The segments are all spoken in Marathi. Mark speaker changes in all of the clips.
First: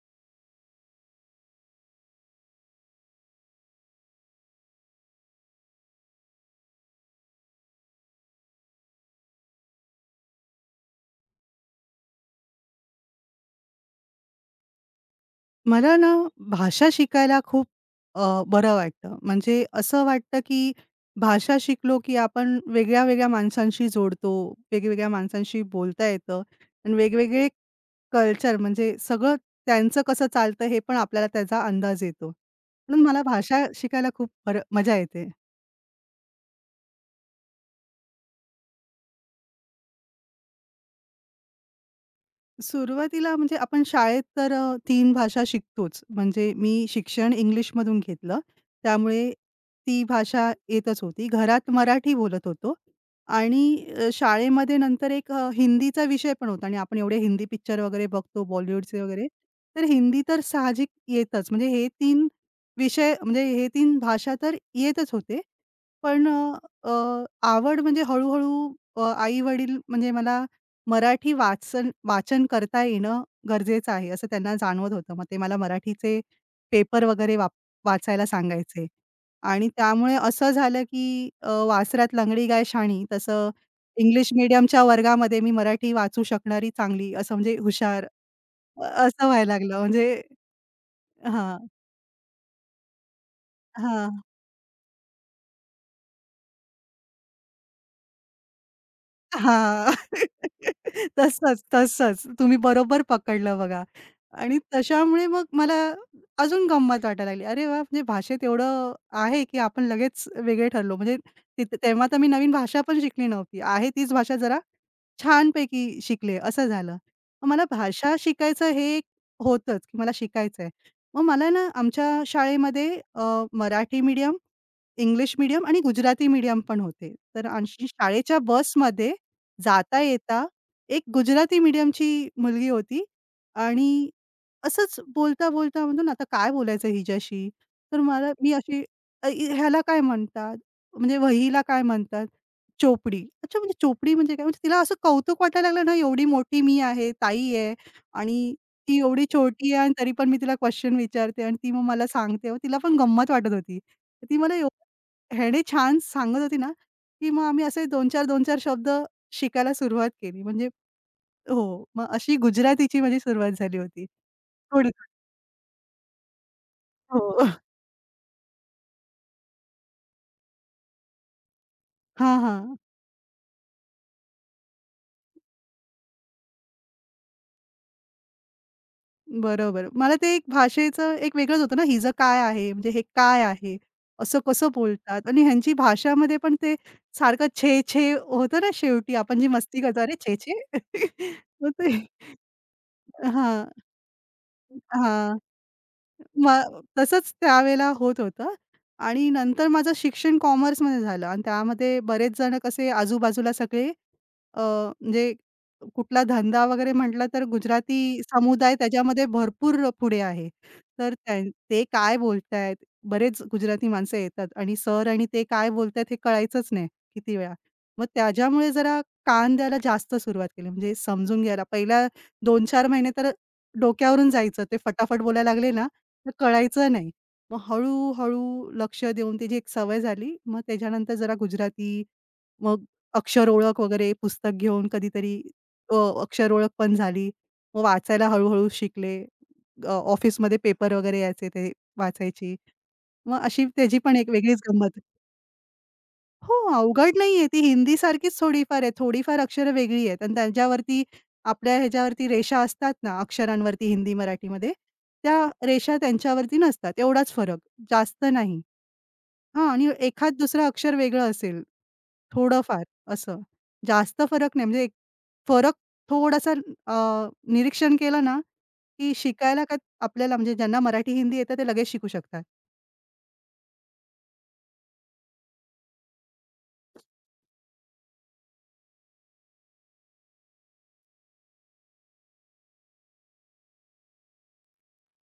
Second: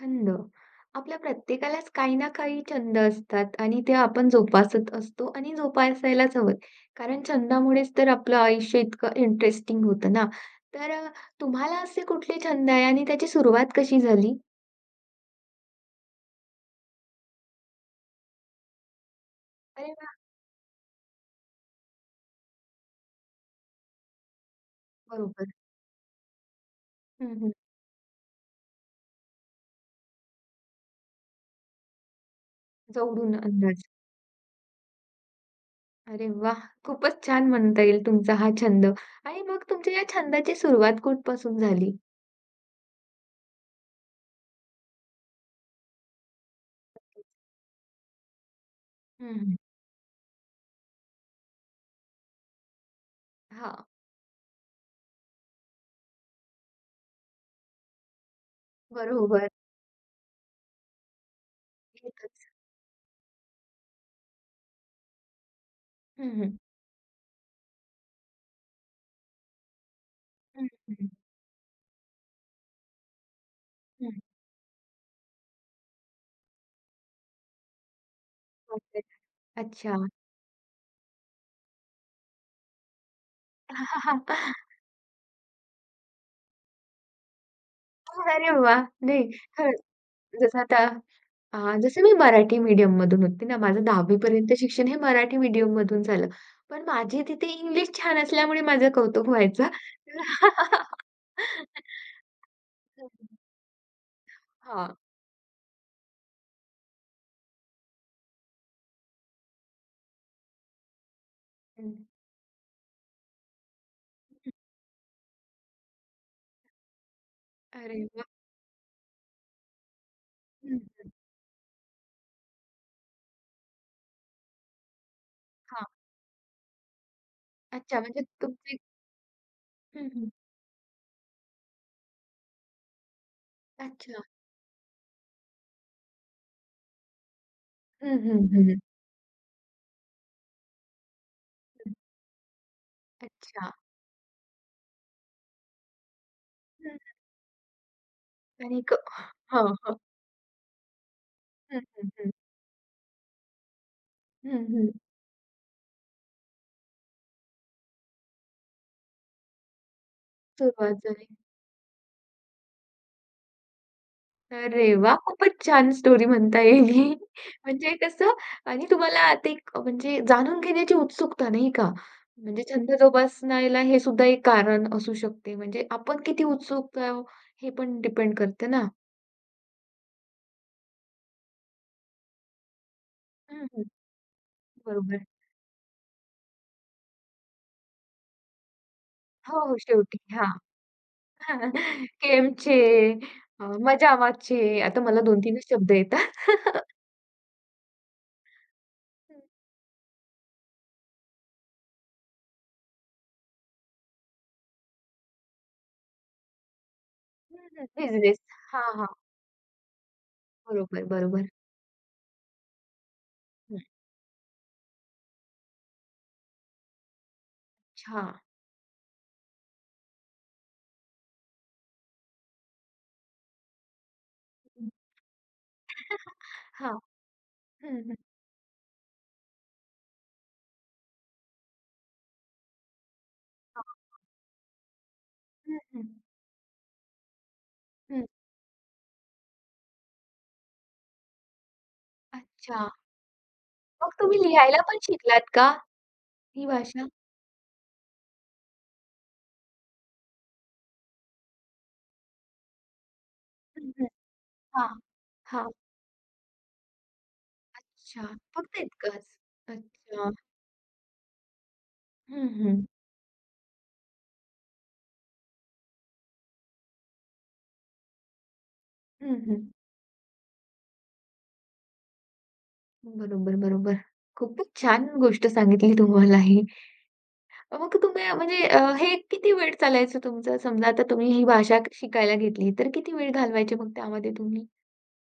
Speaker 1: छंद. आपल्या प्रत्येकालाच काही ना काही छंद असतात आणि ते आपण जोपासत असतो आणि जोपासायलाच हवं. कारण छंदामुळेच तर आपलं आयुष्य इतकं इंटरेस्टिंग होतं ना. तर तुम्हाला असे कुठले छंद आहे आणि त्याची सुरुवात कशी झाली?
Speaker 2: मला ना भाषा शिकायला खूप बरं वाटतं. म्हणजे
Speaker 1: अरे
Speaker 2: असं
Speaker 1: वा,
Speaker 2: वाटतं, की भाषा शिकलो, की आपण वेगळ्या-वेगळ्या माणसांशी जोडतो. वेगवेगळ्या
Speaker 1: बरोबर.
Speaker 2: माणसांशी बोलता येतं आणि
Speaker 1: हं,
Speaker 2: वेगवेगळे
Speaker 1: हं.
Speaker 2: कल्चर म्हणजे सगळं त्यांचं कसं चालतं हे पण आपल्याला त्याचा अंदाज येतो. म्हणून मला
Speaker 1: जवळून
Speaker 2: भाषा
Speaker 1: अंदाज.
Speaker 2: शिकायला खूप बरं मजा येते.
Speaker 1: अरे वाह! खूपच छान म्हणता येईल तुमचा हा छंद आणि मग तुमच्या या छंदाची सुरुवात कुठपासून झाली?
Speaker 2: सुरुवातीला म्हणजे आपण शाळेत तर 3 भाषा शिकतोच. म्हणजे मी शिक्षण इंग्लिशमधून घेतलं. त्यामुळे
Speaker 1: हं, हं.
Speaker 2: ती भाषा येतच होती. घरात मराठी बोलत होतो आणि
Speaker 1: हां.
Speaker 2: शाळेमध्ये नंतर एक हिंदीचा विषय पण होता आणि आपण एवढे हिंदी पिक्चर वगैरे बघतो बॉलिवूडचे वगैरे.
Speaker 1: बरोबर.
Speaker 2: तर हिंदी तर साहजिक येतच. म्हणजे हे 3
Speaker 1: येतच.
Speaker 2: विषय म्हणजे हे 3 भाषा तर येतच होते. पण
Speaker 1: हं, हं.
Speaker 2: अ, अ, आवड म्हणजे हळू आई-वडील म्हणजे मला
Speaker 1: हं, हं.
Speaker 2: मराठी वाचन वाचन करता येणं गरजेचं आहे,
Speaker 1: हं.
Speaker 2: असं त्यांना जाणवत होतं. मग ते मला मराठीचे पेपर वगैरे वाचायला सांगायचे. आणि
Speaker 1: अच्छा.
Speaker 2: त्यामुळे असं झालं, की "वासरात लंगडी गाय शाणी, तसं इंग्लिश मीडियमच्या वर्गामध्ये मी मराठी वाचू शकणारी चांगली, असं म्हणजे हुशार,
Speaker 1: अरे वाह! नाही
Speaker 2: असं व्हायला
Speaker 1: खरंच.
Speaker 2: लागलं. म्हणजे
Speaker 1: जसं आता अ,
Speaker 2: हां,
Speaker 1: जसं मी मराठी मीडियममधून होते ना, माझं
Speaker 2: हां.
Speaker 1: 10वी पर्यंत शिक्षण हे मराठी मीडियममधून झालं. पण माझी तिथे इंग्लिश छान असल्यामुळे माझं कौतुक व्हायचं.
Speaker 2: हां. तसंच, तसंच. तुम्ही बरोबर
Speaker 1: हं,
Speaker 2: पकडलं बघा. आणि
Speaker 1: हां.
Speaker 2: तशामुळे मग मला अजून गंमत वाटायला लागली. अरे वाह! म्हणजे भाषेत एवढं आहे, की आपण लगेच वेगळे ठरलो. म्हणजे तिथे
Speaker 1: हं.
Speaker 2: तेव्हा तर मी नवीन भाषा पण शिकली नव्हती. आहे तीच भाषा जरा छानपैकी शिकले, असं झालं. मग मला
Speaker 1: अरे
Speaker 2: भाषा
Speaker 1: वाह!
Speaker 2: शिकायचं हे एक होतंच, की मला शिकायचंय.
Speaker 1: हं.
Speaker 2: मग मला ना आमच्या शाळेमध्ये अ, मराठी मीडियम, इंग्लिश मीडियम आणि
Speaker 1: हां.
Speaker 2: गुजराती मीडियम पण होते. तर अशी
Speaker 1: अच्छा म्हणजे
Speaker 2: शाळेच्या
Speaker 1: तुमची
Speaker 2: बसमध्ये जाता
Speaker 1: हं, हं.
Speaker 2: येता एक गुजराती मीडियमची मुलगी होती आणि
Speaker 1: अच्छा.
Speaker 2: असंच बोलता-बोलता म्हणतो ना, आता काय बोलायचं हिच्याशी? तर
Speaker 1: हं,
Speaker 2: मला
Speaker 1: हं,
Speaker 2: मी
Speaker 1: हं,
Speaker 2: अशी अ, इ ह्याला काय म्हणतात? म्हणजे वहीला काय
Speaker 1: हं.
Speaker 2: म्हणतात? चोपडी. अच्छा,
Speaker 1: अच्छा.
Speaker 2: म्हणजे चोपडी म्हणजे काय? म्हणजे तिला असं कौतुक वाटायला लागलं ना, एवढी मोठी मी
Speaker 1: हं.
Speaker 2: आहे, ताई आहे आणि
Speaker 1: आणि क
Speaker 2: ती एवढी
Speaker 1: हां,
Speaker 2: छोटी आहे आणि
Speaker 1: हां.
Speaker 2: तरी पण मी तिला क्वेशन विचारते आणि ती
Speaker 1: हं,
Speaker 2: मग मला
Speaker 1: हं, हं.
Speaker 2: सांगते. मग तिला पण गंमत वाटत होती. ती मला
Speaker 1: हं, हं.
Speaker 2: एवढं ह्याने छान सांगत होती ना, की मग आम्ही असे 2-4, 2-4 शब्द शिकायला सुरुवात केली. म्हणजे
Speaker 1: सुरुवात झाली.
Speaker 2: हो, मग अशी गुजरातीची माझी सुरुवात झाली होती.
Speaker 1: अरे
Speaker 2: थोडी
Speaker 1: वाह! खूपच छान स्टोरी म्हणता येईल ही.
Speaker 2: हो.
Speaker 1: म्हणजे कसं आणि तुम्हाला आता एक म्हणजे जाणून घेण्याची उत्सुकता, नाही का?
Speaker 2: हां,
Speaker 1: म्हणजे
Speaker 2: हां.
Speaker 1: छंद जोपासण्याला हे सुद्धा एक कारण असू शकते. म्हणजे आपण किती उत्सुक आहोत हे पण डिपेंड करते ना.
Speaker 2: बरोबर. मला ते एक भाषेचं एक वेगळंच होतं ना, हिचं काय आहे? म्हणजे हे काय
Speaker 1: हं,
Speaker 2: आहे?
Speaker 1: हं.
Speaker 2: असं कसं
Speaker 1: बरोबर.
Speaker 2: बोलतात? आणि ह्यांची भाषामध्ये पण ते सारखं छे, छे होतं ना शेवटी आपण जी
Speaker 1: हो, हो.
Speaker 2: मस्ती करतो, "अरे
Speaker 1: शेवटी.
Speaker 2: छे, छे."
Speaker 1: हां.
Speaker 2: मग ते
Speaker 1: केमचे, अ,
Speaker 2: हां.
Speaker 1: मजामाचे आता मला
Speaker 2: हां.
Speaker 1: 2-3च शब्द येतात.
Speaker 2: मग तसंच त्यावेळेला होत होतं आणि
Speaker 1: हं, हं.
Speaker 2: नंतर माझं शिक्षण कॉमर्समध्ये झालं आणि त्यामध्ये बरेच जण कसे आजूबाजूला सगळे म्हणजे कुठला धंदा वगैरे म्हटलं तर
Speaker 1: हं.
Speaker 2: गुजराती
Speaker 1: बिझनेस.
Speaker 2: समुदाय
Speaker 1: हां, हां.
Speaker 2: त्याच्यामध्ये भरपूर पुढे आहे.
Speaker 1: बरोबर,
Speaker 2: तर त्यां
Speaker 1: बरोबर.
Speaker 2: ते काय बोलतायत? बरेच
Speaker 1: हं.
Speaker 2: गुजराती माणसं येतात आणि सर आणि ते काय बोलतायत हे कळायचंच नाही किती वेळा. मग
Speaker 1: अच्छा.
Speaker 2: त्याच्यामुळे जरा कान द्यायला जास्त सुरुवात केली म्हणजे समजून घ्यायला. पहिल्या 2-4 महिने तर डोक्यावरून जायचं. ते
Speaker 1: हं.
Speaker 2: फटाफट बोलायला लागले ना तर कळायचं
Speaker 1: हां.
Speaker 2: नाही. मग
Speaker 1: हं, हं.
Speaker 2: हळू-हळू लक्ष देऊन त्याची एक सवय झाली. मग त्याच्यानंतर जरा गुजराती, मग अक्षर ओळख
Speaker 1: हां.
Speaker 2: वगैरे पुस्तक घेऊन कधीतरी
Speaker 1: हं,
Speaker 2: अ,
Speaker 1: हं.
Speaker 2: अक्षर ओळख पण झाली. मग
Speaker 1: हं.
Speaker 2: वाचायला हळू शिकले. ऑफिसमध्ये पेपर वगैरे यायचे ते वाचायची.
Speaker 1: अच्छा.
Speaker 2: मग अशी त्याची
Speaker 1: मग
Speaker 2: पण एक
Speaker 1: तुम्ही
Speaker 2: वेगळीच
Speaker 1: लिहायला
Speaker 2: गंमत.
Speaker 1: पण शिकलात का
Speaker 2: हो,
Speaker 1: ही भाषा?
Speaker 2: अवघड नाहीये. ती हिंदीसारखीच थोडीफार आहे. थोडीफार अक्षरं वेगळी आहेत आणि त्यांच्यावरती आपल्या ह्याच्यावरती रेषा असतात ना,
Speaker 1: हं,
Speaker 2: अक्षरांवरती
Speaker 1: हं.
Speaker 2: हिंदी, मराठीमध्ये,
Speaker 1: हां.
Speaker 2: त्या
Speaker 1: हां.
Speaker 2: रेषा त्यांच्यावरती नसतात. एवढाच फरक,
Speaker 1: अच्छा.
Speaker 2: जास्त नाही.
Speaker 1: फक्त इतकंच.
Speaker 2: हां, आणि
Speaker 1: अच्छा.
Speaker 2: एखाद दुसरं अक्षर वेगळं असेल,
Speaker 1: हं,
Speaker 2: थोडंफार
Speaker 1: हं.
Speaker 2: असं. जास्त फरक नाही. म्हणजे एक फरक थोडासा अ, निरीक्षण केलं ना, की
Speaker 1: हं, हं.
Speaker 2: शिकायला का आपल्याला म्हणजे ज्यांना मराठी, हिंदी येतं ते लगेच शिकू शकतात.
Speaker 1: बरोबर, बरोबर. खूपच छान गोष्ट सांगितली तुम्हाला ही. मग तुम्ही म्हणजे हे किती वेळ चालायचं तुमचं? समजा आता तुम्ही ही भाषा शिकायला घेतली, तर किती वेळ घालवायचे मग त्यामध्ये तुम्ही?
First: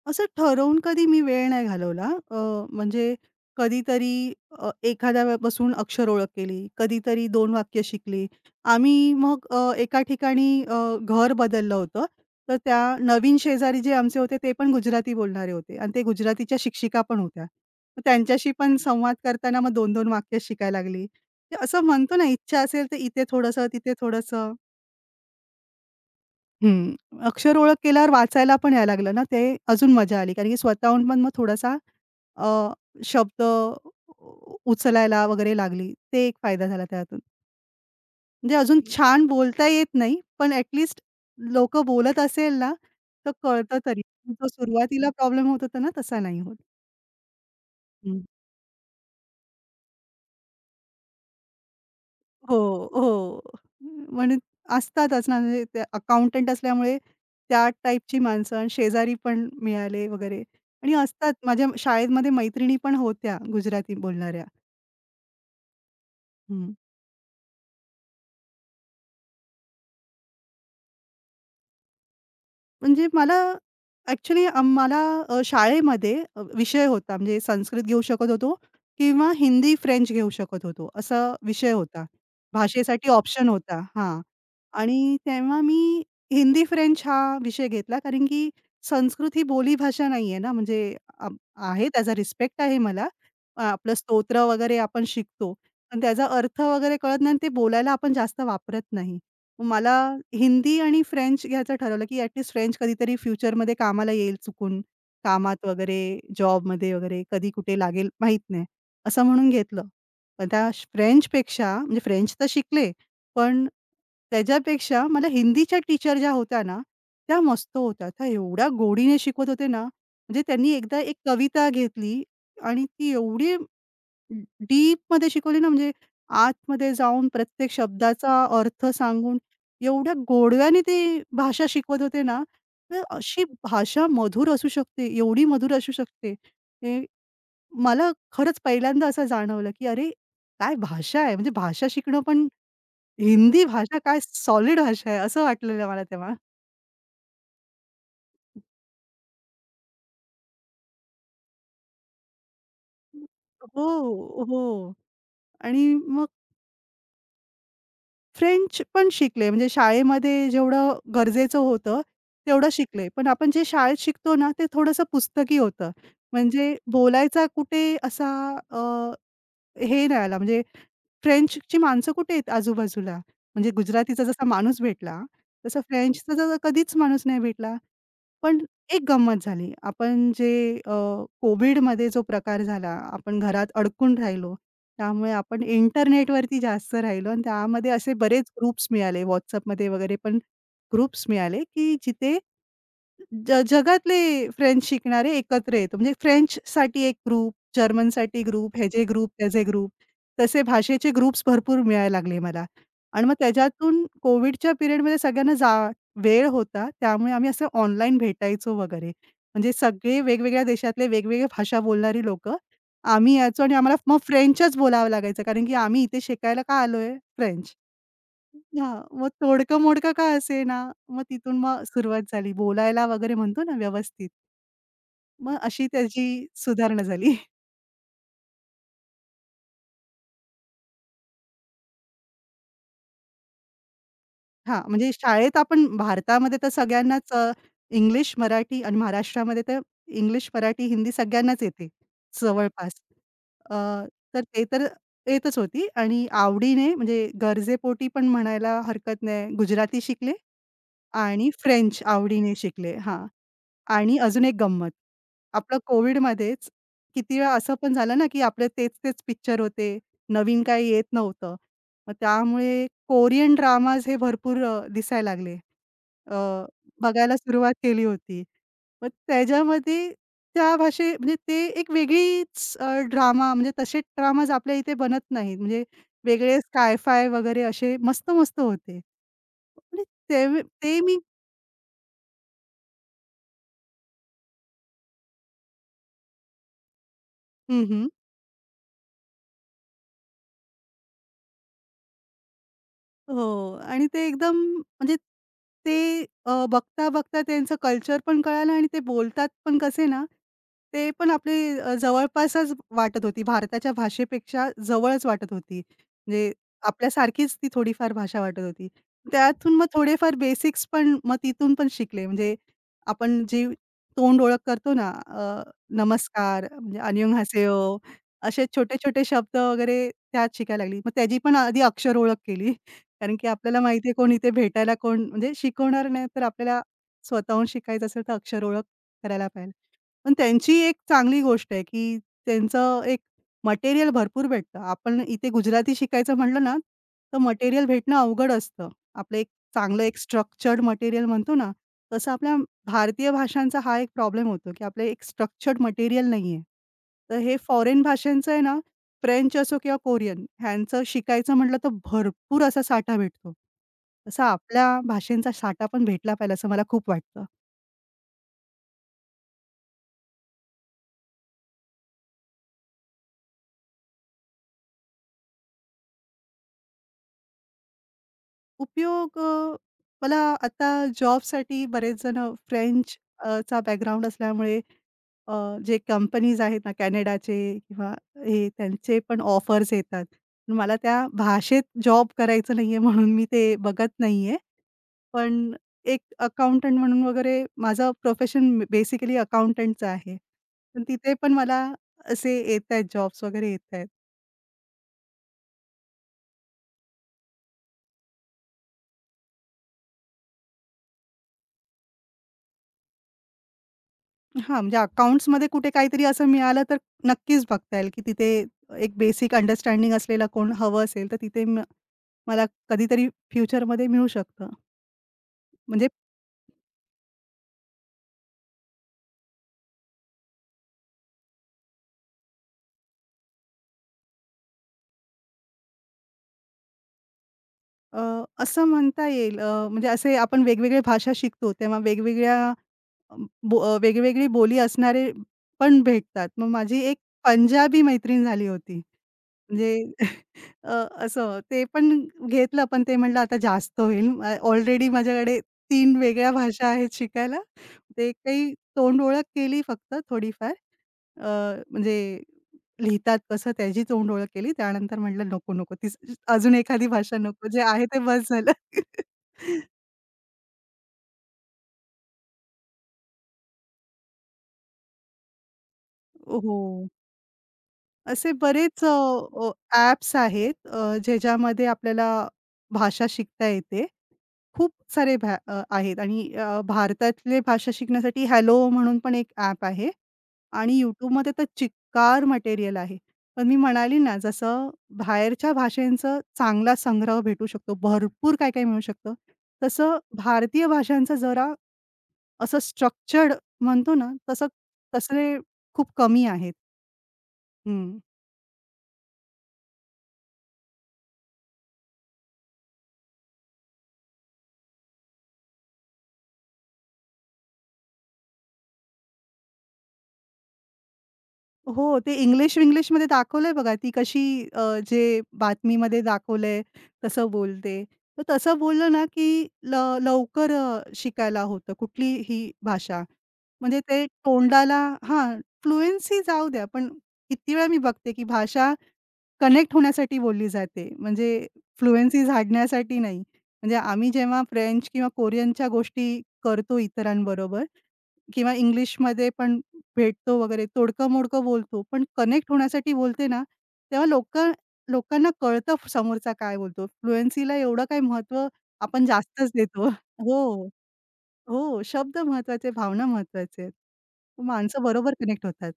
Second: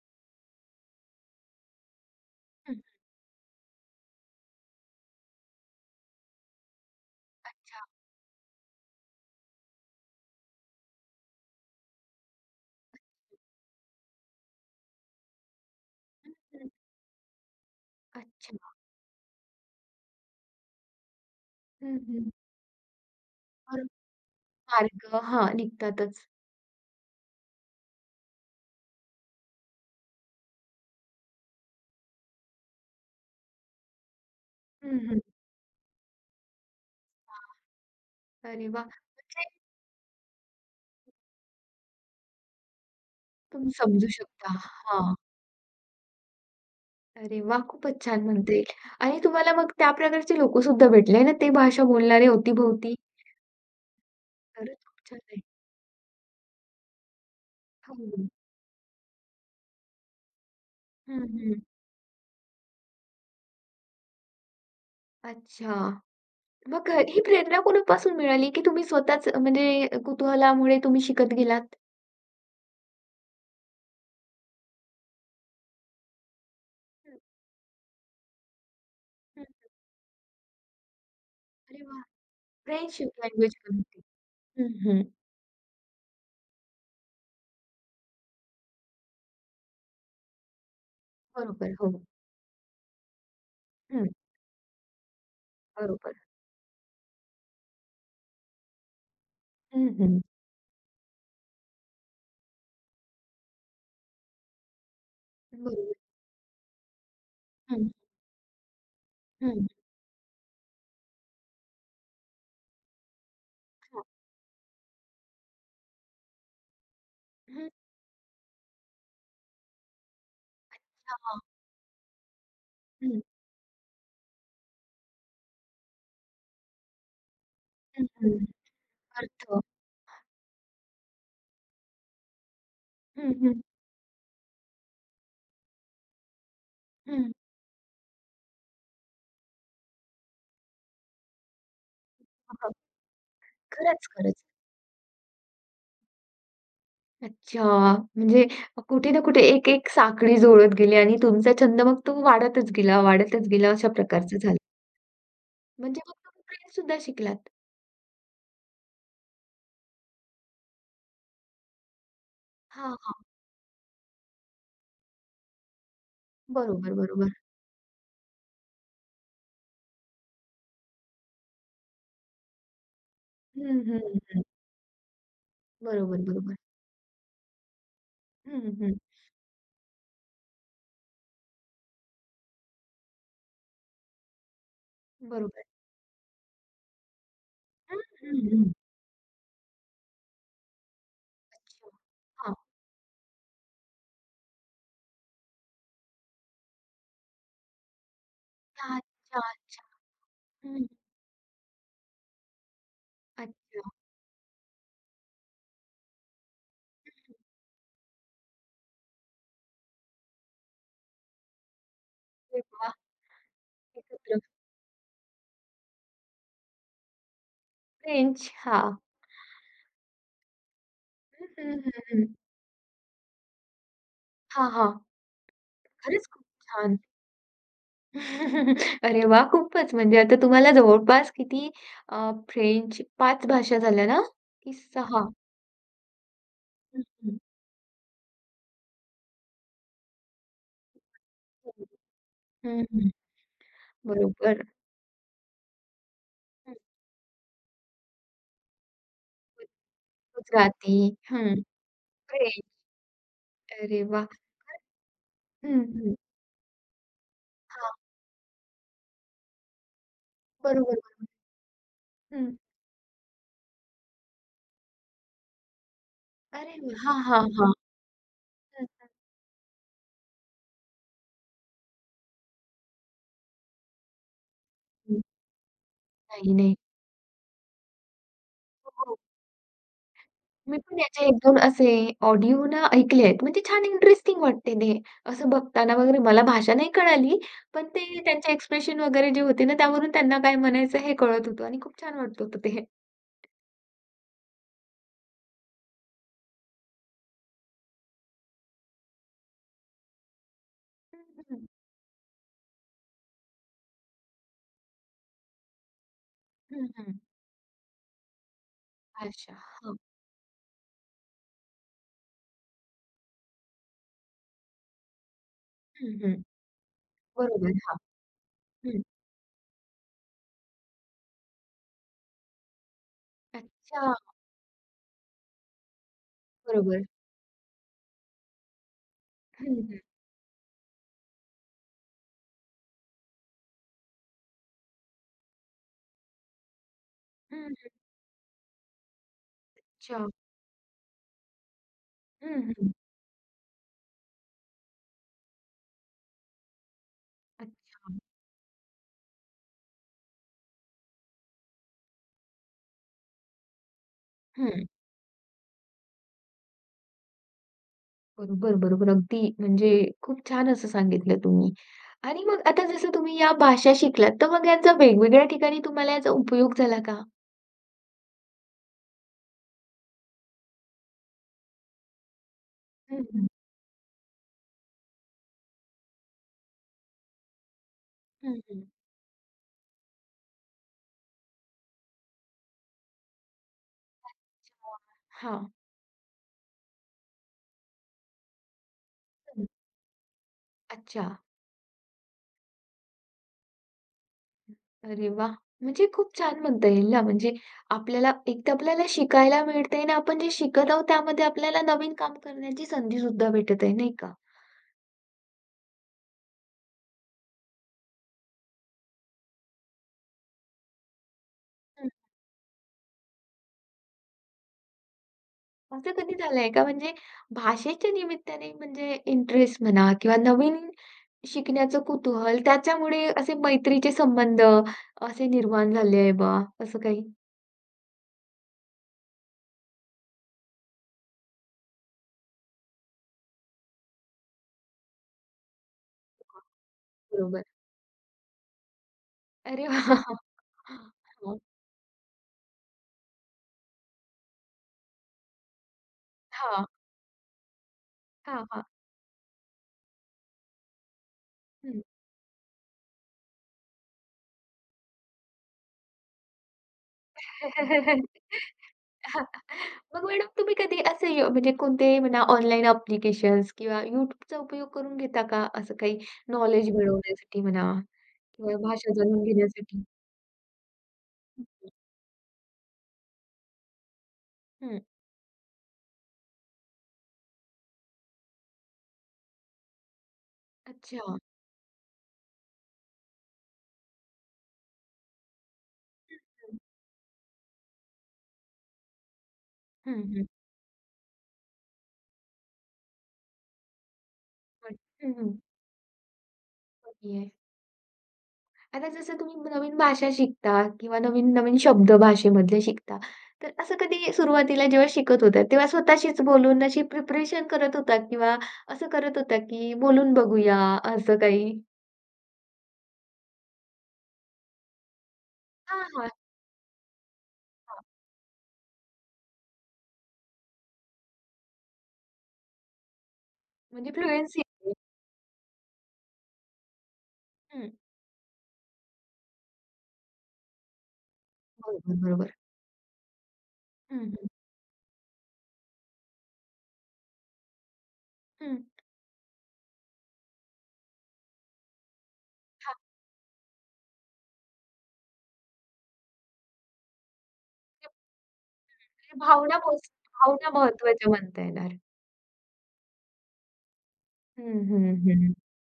Speaker 2: असं ठरवून कधी मी वेळ नाही घालवला.
Speaker 1: हं.
Speaker 2: म्हणजे कधीतरी एखाद्या बसून अक्षर ओळख केली, कधीतरी 2 वाक्य
Speaker 1: अच्छा.
Speaker 2: शिकली. आम्ही मग एका ठिकाणी घर बदललं होतं. तर त्या नवीन शेजारी जे आमचे होते ते पण गुजराती बोलणारे होते आणि ते गुजरातीच्या
Speaker 1: हं.
Speaker 2: शिक्षिका पण होत्या. मग त्यांच्याशी
Speaker 1: अच्छा.
Speaker 2: पण संवाद करताना मग 2-2 वाक्य शिकायला लागली. ते असं
Speaker 1: हं,
Speaker 2: म्हणतो ना,
Speaker 1: हं.
Speaker 2: इच्छा असेल तर इथे थोडंसं,
Speaker 1: बरं
Speaker 2: तिथे थोडंसं.
Speaker 1: मार्ग हां, निघतातच.
Speaker 2: हं. अक्षर ओळख केल्यावर वाचायला पण यायला लागलं ना, ते अजून मजा आली. कारण की स्वतःहून पण मग थोडासा अ, शब्द उ
Speaker 1: हं, हं.
Speaker 2: उचलायला वगैरे लागली. ते एक फायदा झाला त्यातून. म्हणजे
Speaker 1: अरे
Speaker 2: अजून
Speaker 1: वाह!
Speaker 2: छान
Speaker 1: म्हणजे
Speaker 2: बोलता येत नाही, पण ॲटलीस्ट लोकं बोलत असेल ना, तर
Speaker 1: तुम्ही
Speaker 2: कळतं तरी.
Speaker 1: समजू
Speaker 2: जो
Speaker 1: शकता.
Speaker 2: सुरुवातीला
Speaker 1: हां.
Speaker 2: प्रॉब्लेम होत होता ना, तसा नाही होत.
Speaker 1: अरे वाह! खूपच छान म्हणता येईल. आणि तुम्हाला मग त्या प्रकारचे लोक सुद्धा भेटले ना, ते भाषा बोलणारे
Speaker 2: हो,
Speaker 1: अवतीभवती.
Speaker 2: हो. म्हणजे
Speaker 1: खरंच खूप छान
Speaker 2: असतातच ना,
Speaker 1: आहे.
Speaker 2: म्हणजे ते अकाउंटंट असल्यामुळे त्या
Speaker 1: हो.
Speaker 2: टाईपची माणसं आणि शेजारी पण मिळाले वगैरे आणि
Speaker 1: हं,
Speaker 2: असतात
Speaker 1: हं.
Speaker 2: माझ्या शाळेमध्ये मैत्रिणी पण होत्या गुजराती बोलणाऱ्या.
Speaker 1: अच्छा.
Speaker 2: हं.
Speaker 1: मग ही प्रेरणा कोणापासून मिळाली, की तुम्ही स्वतःच म्हणजे कुतूहलामुळे तुम्ही शिकत गेलात?
Speaker 2: म्हणजे मला ॲक्चुअली मला शाळेमध्ये विषय
Speaker 1: हं,
Speaker 2: होता म्हणजे संस्कृत घेऊ शकत होतो किंवा
Speaker 1: हं.
Speaker 2: हिंदी, फ्रेंच घेऊ शकत होतो असा विषय
Speaker 1: अरे वाह!
Speaker 2: होता. भाषेसाठी
Speaker 1: फ्रेंडशिप
Speaker 2: ऑप्शन
Speaker 1: लँग्वेज
Speaker 2: होता.
Speaker 1: म्हणते.
Speaker 2: हां.
Speaker 1: हं, हं.
Speaker 2: आणि तेव्हा मी हिंदी, फ्रेंच हा विषय घेतला कारण की संस्कृत ही बोलीभाषा नाहीये ना, म्हणजे अ,
Speaker 1: बरोबर.
Speaker 2: आहे
Speaker 1: हो.
Speaker 2: त्याचा रिस्पेक्ट आहे मला. आपलं
Speaker 1: हं.
Speaker 2: स्तोत्र वगैरे आपण शिकतो. पण
Speaker 1: बरोबर.
Speaker 2: त्याचा अर्थ वगैरे कळत नाही आणि ते बोलायला आपण जास्त वापरत नाही.
Speaker 1: हं,
Speaker 2: मला
Speaker 1: हं.
Speaker 2: हिंदी आणि फ्रेंच घ्यायचं ठरवलं, की ॲट लीस्ट फ्रेंच कधीतरी फ्युचरमध्ये कामाला येईल चुकून. कामात
Speaker 1: बरोबर.
Speaker 2: वगैरे, जॉबमध्ये वगैरे कधी कुठे
Speaker 1: हं,
Speaker 2: लागेल माहीत नाही, असं म्हणून
Speaker 1: हं.
Speaker 2: घेतलं. पण फ्रेंचपेक्षा म्हणजे फ्रेंच तर शिकले, पण
Speaker 1: हां.
Speaker 2: त्याच्यापेक्षा मला हिंदीच्या टीचर ज्या होत्या ना, त्या
Speaker 1: हं.
Speaker 2: मस्त होत्या. त्या एवढ्या गोडीने शिकवत होते ना, म्हणजे त्यांनी एकदा एक
Speaker 1: हां.
Speaker 2: कविता घेतली आणि ती
Speaker 1: हं.
Speaker 2: एवढी डीपमध्ये शिकवली ना, म्हणजे आतमध्ये जाऊन प्रत्येक
Speaker 1: हं,
Speaker 2: शब्दाचा
Speaker 1: हं.
Speaker 2: अर्थ सांगून
Speaker 1: अर्थ.
Speaker 2: एवढ्या गोडव्याने ते भाषा शिकवत होते ना, तर
Speaker 1: हं,
Speaker 2: अशी
Speaker 1: हं.
Speaker 2: भाषा मधुर असू शकते, एवढी मधुर असू शकते. हे
Speaker 1: हं.
Speaker 2: मला खरंच पहिल्यांदा असं जाणवलं, की अरे, काय भाषा आहे, म्हणजे भाषा शिकणं पण
Speaker 1: हां.
Speaker 2: हिंदी भाषा
Speaker 1: खरंच,
Speaker 2: काय
Speaker 1: खरंच.
Speaker 2: सॉलिड भाषा आहे, असं वाटलेलं मला तेव्हा.
Speaker 1: अच्छा. म्हणजे कुठे ना कुठे एक एक साखळी जुळत गेली आणि तुमचा छंद मग तो वाढतच गेला, वाढतच गेला
Speaker 2: हो,
Speaker 1: अशा प्रकारचं झालं.
Speaker 2: हो. आणि
Speaker 1: म्हणजे मग
Speaker 2: मग
Speaker 1: तुम्ही ट्रेक सुद्धा शिकलात.
Speaker 2: फ्रेंच पण शिकले, म्हणजे शाळेमध्ये जेवढं गरजेचं होतं, तेवढं
Speaker 1: हां,
Speaker 2: शिकले.
Speaker 1: हां.
Speaker 2: पण आपण जे शाळेत शिकतो ना, ते थोडंसं पुस्तकी होतं. म्हणजे
Speaker 1: बरोबर, बरोबर.
Speaker 2: बोलायचा कुठे असा अ, हे नाही आला, म्हणजे फ्रेंचची माणसं कुठे आहेत आजूबाजूला? म्हणजे
Speaker 1: हं, हं,
Speaker 2: गुजरातीचा
Speaker 1: हं.
Speaker 2: जसा माणूस भेटला, तसा
Speaker 1: बरोबर,
Speaker 2: फ्रेंचचा जसा
Speaker 1: बरोबर.
Speaker 2: कधीच माणूस नाही भेटला. पण
Speaker 1: हं, हं.
Speaker 2: एक गंमत झाली. आपण जे अ, कोव्हिडमध्ये जो प्रकार झाला, आपण घरात अडकून राहिलो. त्यामुळे आपण
Speaker 1: बरोबर.
Speaker 2: इंटरनेटवरती जास्त राहिलो आणि त्यामध्ये
Speaker 1: हं,
Speaker 2: असे
Speaker 1: हं,
Speaker 2: बरेच
Speaker 1: हं.
Speaker 2: ग्रुप्स मिळाले WhatsAppमध्ये वगैरे पण ग्रुप्स मिळाले,
Speaker 1: अच्छा.
Speaker 2: की जिथे
Speaker 1: हां.
Speaker 2: जगातले फ्रेंच शिकणारे एकत्र येतो. म्हणजे फ्रेंचसाठी एक ग्रुप, जर्मनसाठी ग्रुप, ह्याचे ग्रुप,
Speaker 1: अच्छा,
Speaker 2: त्याचे
Speaker 1: अच्छा.
Speaker 2: ग्रुप, तसे
Speaker 1: हं.
Speaker 2: भाषेचे ग्रुप्स भरपूर मिळायला लागले मला. आणि मग
Speaker 1: अच्छा.
Speaker 2: त्याच्यातून कोविडच्या पिरियडमध्ये सगळ्यांना वेळ होता, त्यामुळे आम्ही असं ऑनलाईन भेटायचो वगैरे. म्हणजे सगळे वेगवेगळ्या देशातले वेगवेगळ्या भाषा बोलणारी लोकं
Speaker 1: अरे वाह!
Speaker 2: आम्ही यायचो आणि आम्हाला मग
Speaker 1: एकत्र
Speaker 2: फ्रेंचच बोलावं लागायचं कारण की आम्ही इथे शिकायला का आलोय? फ्रेंच.
Speaker 1: फ्रेंच.
Speaker 2: हां,
Speaker 1: हां.
Speaker 2: मग तोडकं-मोडकं का असेना, मग
Speaker 1: हं,
Speaker 2: तिथून
Speaker 1: हं,
Speaker 2: मग
Speaker 1: हं, हं.
Speaker 2: सुरुवात झाली. बोलायला वगैरे म्हणतो ना व्यवस्थित,
Speaker 1: हां, हां.
Speaker 2: मग अशी त्याची
Speaker 1: खरंच खूप छान.
Speaker 2: सुधारणा झाली.
Speaker 1: अरे वाह! खूपच म्हणजे आता तुम्हाला जवळपास किती फ्रेंच 5 भाषा झाल्या ना? की
Speaker 2: हां, म्हणजे
Speaker 1: सहा?
Speaker 2: शाळेत आपण भारतामध्ये तर
Speaker 1: हं,
Speaker 2: सगळ्यांनाच
Speaker 1: हं.
Speaker 2: इंग्लिश, मराठी आणि महाराष्ट्रामध्ये तर इंग्लिश, मराठी, हिंदी सगळ्यांनाच येते जवळपास. अ, तर ते
Speaker 1: बरोबर.
Speaker 2: तर येतच होती आणि
Speaker 1: हं.
Speaker 2: आवडीने म्हणजे गरजेपोटी पण म्हणायला हरकत नाही, गुजराती शिकले.
Speaker 1: गुजराती.
Speaker 2: आणि
Speaker 1: हं.
Speaker 2: फ्रेंच आवडीने
Speaker 1: फ्रेंच.
Speaker 2: शिकले. हां.
Speaker 1: अरे
Speaker 2: आणि
Speaker 1: वाह!
Speaker 2: अजून एक गंमत. आपलं
Speaker 1: हं, हं.
Speaker 2: कोविडमध्येच किती वेळा असं पण
Speaker 1: हां.
Speaker 2: झालं ना, की आपले तेच-तेच पिक्चर होते. नवीन काही
Speaker 1: बरोबर.
Speaker 2: येत नव्हतं. मग
Speaker 1: हं.
Speaker 2: त्यामुळे कोरियन ड्रामाज हे भरपूर दिसायला लागले. अ,
Speaker 1: अरे वाह! हां,
Speaker 2: बघायला
Speaker 1: हां, हां.
Speaker 2: सुरुवात केली होती.
Speaker 1: हं,
Speaker 2: मग
Speaker 1: हं,
Speaker 2: त्याच्यामध्ये त्या भाषे म्हणजे ते एक वेगळीच ड्रामा म्हणजे तसे ड्रामाज आपल्या इथे बनत
Speaker 1: हं.
Speaker 2: नाहीत. म्हणजे
Speaker 1: नाही,
Speaker 2: वेगळे
Speaker 1: नाही.
Speaker 2: स्काय-फाय वगैरे असे मस्त-मस्त होते.
Speaker 1: हो, हो.
Speaker 2: म्हणजे ते
Speaker 1: मी पण
Speaker 2: ते मी
Speaker 1: याचे 1-2 असे ऑडिओ ना ऐकले आहेत. म्हणजे छान इंटरेस्टिंग वाटते ते. असं बघताना वगैरे मला भाषा नाही कळाली,
Speaker 2: हं,
Speaker 1: पण ते
Speaker 2: हं.
Speaker 1: त्यांचे एक्सप्रेशन वगैरे जे होते ना, त्यावरून त्यांना काय म्हणायचं हे कळत होतं आणि खूप छान वाटत होतं ते.
Speaker 2: हो, आणि ते एकदम म्हणजे ते बघता-बघता त्यांचं कल्चर पण कळालं आणि ते बोलतात पण कसे ना, ते
Speaker 1: हं,
Speaker 2: पण आपले
Speaker 1: हं.
Speaker 2: जवळपासच वाटत होती. भारताच्या भाषेपेक्षा जवळच वाटत होती. म्हणजे
Speaker 1: हं,
Speaker 2: आपल्यासारखीच ती थोडीफार भाषा वाटत होती.
Speaker 1: भाषा.
Speaker 2: त्यातून मग
Speaker 1: हां.
Speaker 2: थोडेफार बेसिक्स पण मग तिथून पण शिकले. म्हणजे आपण जी तोंड ओळख करतो ना,
Speaker 1: हं, हं.
Speaker 2: नमस्कार, म्हणजे
Speaker 1: बरोबर.
Speaker 2: अन्योन्हासेओ
Speaker 1: हां.
Speaker 2: असे
Speaker 1: हं.
Speaker 2: छोटे-छोटे शब्द वगैरे त्यात शिकायला लागली. मग त्याची पण आधी अक्षर ओळख केली. कारण की आपल्याला माहिती आहे
Speaker 1: अच्छा.
Speaker 2: कोण इथे भेटायला कोण म्हणजे शिकवणार नाही, तर आपल्याला
Speaker 1: बरोबर.
Speaker 2: स्वतःहून शिकायचं असेल तर अक्षर ओळख करायला पाहिजे.
Speaker 1: हं, हं.
Speaker 2: पण त्यांची एक चांगली गोष्ट आहे, की त्यांचं एक मटेरियल भरपूर भेटतं. आपण इथे गुजराती शिकायचं म्हटलं ना, तर
Speaker 1: हं,
Speaker 2: मटेरियल
Speaker 1: हं.
Speaker 2: भेटणं अवघड असतं. आपलं एक चांगलं एक
Speaker 1: अच्छा.
Speaker 2: स्ट्रक्चर्ड मटेरियल म्हणतो ना, तसं आपल्या
Speaker 1: हं, हं.
Speaker 2: भारतीय भाषांचा हा एक प्रॉब्लेम होतो, की आपलं एक स्ट्रक्चर्ड मटेरियल नाहीये. तर हे फॉरेन
Speaker 1: अच्छा.
Speaker 2: भाषांचं आहे ना, फ्रेंच असो किंवा कोरियन ह्यांचं शिकायचं म्हटलं तर भरपूर असा साठा भेटतो. तसा
Speaker 1: हं.
Speaker 2: आपल्या भाषेंचा साठा पण भेटला पाहिजे असं मला खूप वाटतं.
Speaker 1: बरोबर, बरोबर. अगदी म्हणजे खूप छान असं सांगितलं तुम्ही. आणि मग आता जसं तुम्ही या भाषा शिकलात, तर मग यांचा वेगवेगळ्या ठिकाणी तुम्हाला याचा उपयोग झाला का?
Speaker 2: उपयोग मला आता जॉबसाठी बरेच जण फ्रेंच
Speaker 1: हं, हं.
Speaker 2: चा बॅकग्राऊंड असल्यामुळे अ, जे कंपनीज आहेत ना कॅनडाचे किंवा
Speaker 1: हं,
Speaker 2: हे
Speaker 1: हं.
Speaker 2: त्यांचे पण ऑफर्स येतात. मला त्या भाषेत जॉब करायचं नाहीये म्हणून मी ते बघत नाहीये.
Speaker 1: हां.
Speaker 2: पण एक अकाउंटंट म्हणून वगैरे माझं प्रोफेशन बेसिकली अकाउंटंटचं आहे. पण
Speaker 1: अच्छा.
Speaker 2: तिथे पण मला असे येतायत जॉब्स वगैरे येतायत.
Speaker 1: अरे वाह! म्हणजे खूप छान म्हणता येईल ना, म्हणजे आपल्याला एक तर आपल्याला शिकायला मिळतंय आणि आपण जे शिकत आहोत त्यामध्ये आपल्याला नवीन काम करण्याची संधीसुद्धा भेटत आहे, नाही का?
Speaker 2: हां, म्हणजे अकाउंट्समध्ये कुठे काहीतरी असं मिळालं तर नक्कीच बघता येईल, की तिथे एक बेसिक अंडरस्टँडिंग असलेलं कोण हवं असेल, तर तिथे
Speaker 1: हं.
Speaker 2: मला कधीतरी फ्युचरमध्ये मिळू शकतं. म्हणजे
Speaker 1: असं कधी झालंय का म्हणजे भाषेच्या निमित्ताने म्हणजे इंटरेस्ट म्हणा किंवा नवीन शिकण्याचं कुतूहल, त्याच्यामुळे असे मैत्रीचे संबंध असे निर्माण झाले आहे बा, असं काही?
Speaker 2: असं म्हणता येईल, म्हणजे असे आपण वेगवेगळ्या भाषा शिकतो तेव्हा वेगवेगळ्या वेगवेगळी बोली असणारे पण भेटतात. मग माझी एक
Speaker 1: बरोबर.
Speaker 2: पंजाबी मैत्रीण झाली होती.
Speaker 1: अरे
Speaker 2: म्हणजे
Speaker 1: वाह!
Speaker 2: अ,
Speaker 1: हो.
Speaker 2: असं ते पण घेतलं, पण ते म्हटलं आता जास्त होईल. ऑलरेडी माझ्याकडे तीन वेगळ्या
Speaker 1: हां,
Speaker 2: भाषा आहेत शिकायला. ते
Speaker 1: हां,
Speaker 2: काही
Speaker 1: हां.
Speaker 2: तोंड ओळख केली फक्त थोडीफार. अ,
Speaker 1: हं.
Speaker 2: म्हणजे लिहितात कसं त्याची तोंड ओळख केली. त्यानंतर म्हटलं नको, नको. ती अजून एखादी भाषा नको. जे आहे ते बस झालं.
Speaker 1: हां. मग मॅडम तुम्ही कधी असे य म्हणजे कोणते म्हणा ऑनलाईन ॲप्लिकेशन्स किंवा YouTubeचा उपयोग करून घेता का? असं काही
Speaker 2: हो.
Speaker 1: नॉलेज मिळवण्यासाठी म्हणा
Speaker 2: असे
Speaker 1: किंवा
Speaker 2: बरेच
Speaker 1: भाषा जाणून घेण्यासाठी?
Speaker 2: ॲप्स आहेत ज्याच्यामध्ये
Speaker 1: हं,
Speaker 2: आपल्याला भाषा शिकता येते. खूप
Speaker 1: हं.
Speaker 2: सारे आहेत आणि भारतातले भाषा शिकण्यासाठी हॅलो म्हणून पण एक ॲप आहे आणि
Speaker 1: अच्छा.
Speaker 2: YouTubeमध्ये तर चिक्कार मटेरियल आहे. पण मी म्हणाली ना, जसं बाहेरच्या भाषांचा
Speaker 1: हं,
Speaker 2: चांगला संग्रह भेटू शकतो, भरपूर काय-काय मिळू शकतं. तसं
Speaker 1: हं, हं.
Speaker 2: भारतीय भाषांचं जरा असं स्ट्रक्चर्ड म्हणतो ना, तसं
Speaker 1: हं, हं.
Speaker 2: तसले खूप कमी आहेत. हं.
Speaker 1: आता जसं तुम्ही नवीन भाषा शिकता किंवा नवीन-नवीन शब्द भाषेमधले शिकता, तर असं कधी सुरुवातीला जेव्हा शिकत होता, तेव्हा स्वतःशीच बोलून अशी प्रिपरेशन करत होता किंवा असं करत होता, की बोलून बघूया असं काही?
Speaker 2: हो, ते इंग्लिश-विंग्लिशमध्ये दाखवलंय बघा, ती कशी अ, जे
Speaker 1: हां,
Speaker 2: बातमीमध्ये
Speaker 1: हां,
Speaker 2: दाखवलंय तसं बोलते.
Speaker 1: हां.
Speaker 2: तर तसं बोललं ना, की ल लवकर शिकायला होतं कुठलीही भाषा. म्हणजे
Speaker 1: म्हणजे
Speaker 2: ते
Speaker 1: फ्लुएन्सी येते.
Speaker 2: तोंडाला हां, फ्लुएन्सी जाऊ द्या, पण किती वेळा
Speaker 1: हं.
Speaker 2: मी बघते, की भाषा कनेक्ट होण्यासाठी बोलली जाते. म्हणजे
Speaker 1: बरोबर,
Speaker 2: फ्लुएन्सी
Speaker 1: बरोबर.
Speaker 2: झाडण्यासाठी नाही. म्हणजे
Speaker 1: हं,
Speaker 2: आम्ही
Speaker 1: हं.
Speaker 2: जेव्हा फ्रेंच किंवा कोरियनच्या गोष्टी करतो इतरांबरोबर, किंवा
Speaker 1: हं.
Speaker 2: इंग्लिशमध्ये पण भेटतो वगैरे, तोडकं-मोडकं बोलतो, पण कनेक्ट
Speaker 1: हां.
Speaker 2: होण्यासाठी बोलते ना, तेव्हा लोकांना कळतं समोरचा काय बोलतो. फ्लुएन्सीला एवढं काही महत्त्व आपण
Speaker 1: म्हणजे
Speaker 2: जास्तच
Speaker 1: भावना
Speaker 2: देतो.
Speaker 1: पोहोच
Speaker 2: हो,
Speaker 1: भावना महत्त्वाच्या म्हणता येणार.
Speaker 2: हो. शब्द महत्त्वाचे, भावना महत्त्वाचे आहेत.
Speaker 1: हं,
Speaker 2: माणसं
Speaker 1: हं,
Speaker 2: बरोबर
Speaker 1: हं.
Speaker 2: कनेक्ट होतात.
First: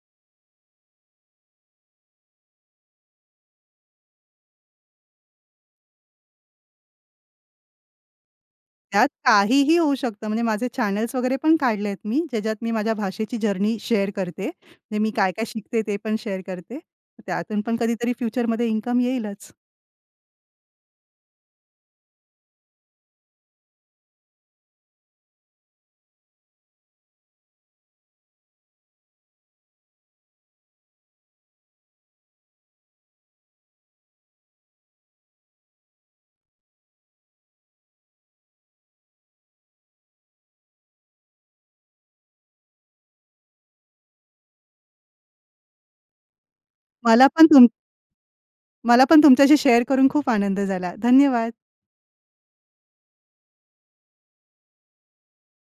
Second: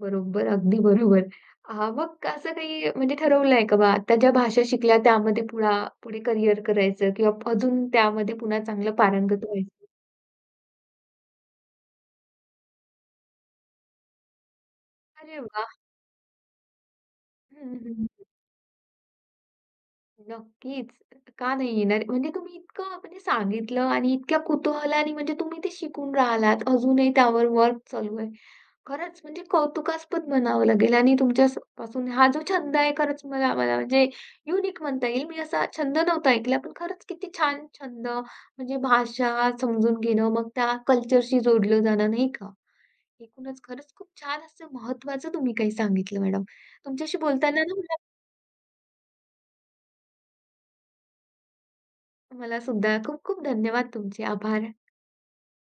Speaker 1: बरोबर, अगदी बरोबर. हां, मग असं काही म्हणजे ठरवलंय का बा आता ज्या भाषा शिकल्या त्यामध्ये पुढा पुढे करियर करायचं किंवा अजून त्यामध्ये पुन्हा चांगलं
Speaker 2: त्यात
Speaker 1: पारंगत
Speaker 2: काहीही
Speaker 1: व्हायचं?
Speaker 2: होऊ शकतं. म्हणजे माझे चॅनल्स वगैरे पण काढले आहेत मी, ज्याच्यात मी माझ्या भाषेची जर्नी शेअर करते. म्हणजे मी
Speaker 1: अरे
Speaker 2: काय-काय
Speaker 1: वाह!
Speaker 2: शिकते ते पण शेअर करते. त्यातून पण
Speaker 1: हं, हं.
Speaker 2: कधीतरी फ्युचरमध्ये इन्कम येईलच.
Speaker 1: नक्कीच. का नाही येणार? म्हणजे तुम्ही इतकं म्हणजे सांगितलं आणि इतक्या कुतूहलाने म्हणजे तुम्ही ते शिकून राहिलात. अजूनही त्यावर वर्क चालू आहे. खरंच म्हणजे कौतुकास्पद म्हणावं लागेल आणि तुमच्या स पासून हा जो छंद आहे खरंच मला मला म्हणजे युनिक म्हणता येईल. मी असा छंद नव्हता ऐकला, पण खरंच किती छान छंद म्हणजे भाषा समजून घेणं, मग त्या कल्चरशी जोडलं जाणं, नाही का? एकूणच खरंच खूप छान असं महत्त्वाचं तुम्ही काही सांगितलं मॅडम. तुमच्याशी
Speaker 2: मला पण
Speaker 1: बोलताना ना मला
Speaker 2: मला पण तुमच्याशी शेअर करून खूप आनंद झाला. धन्यवाद.
Speaker 1: मला सुद्धा खूप खूप धन्यवाद तुमचे. आभार.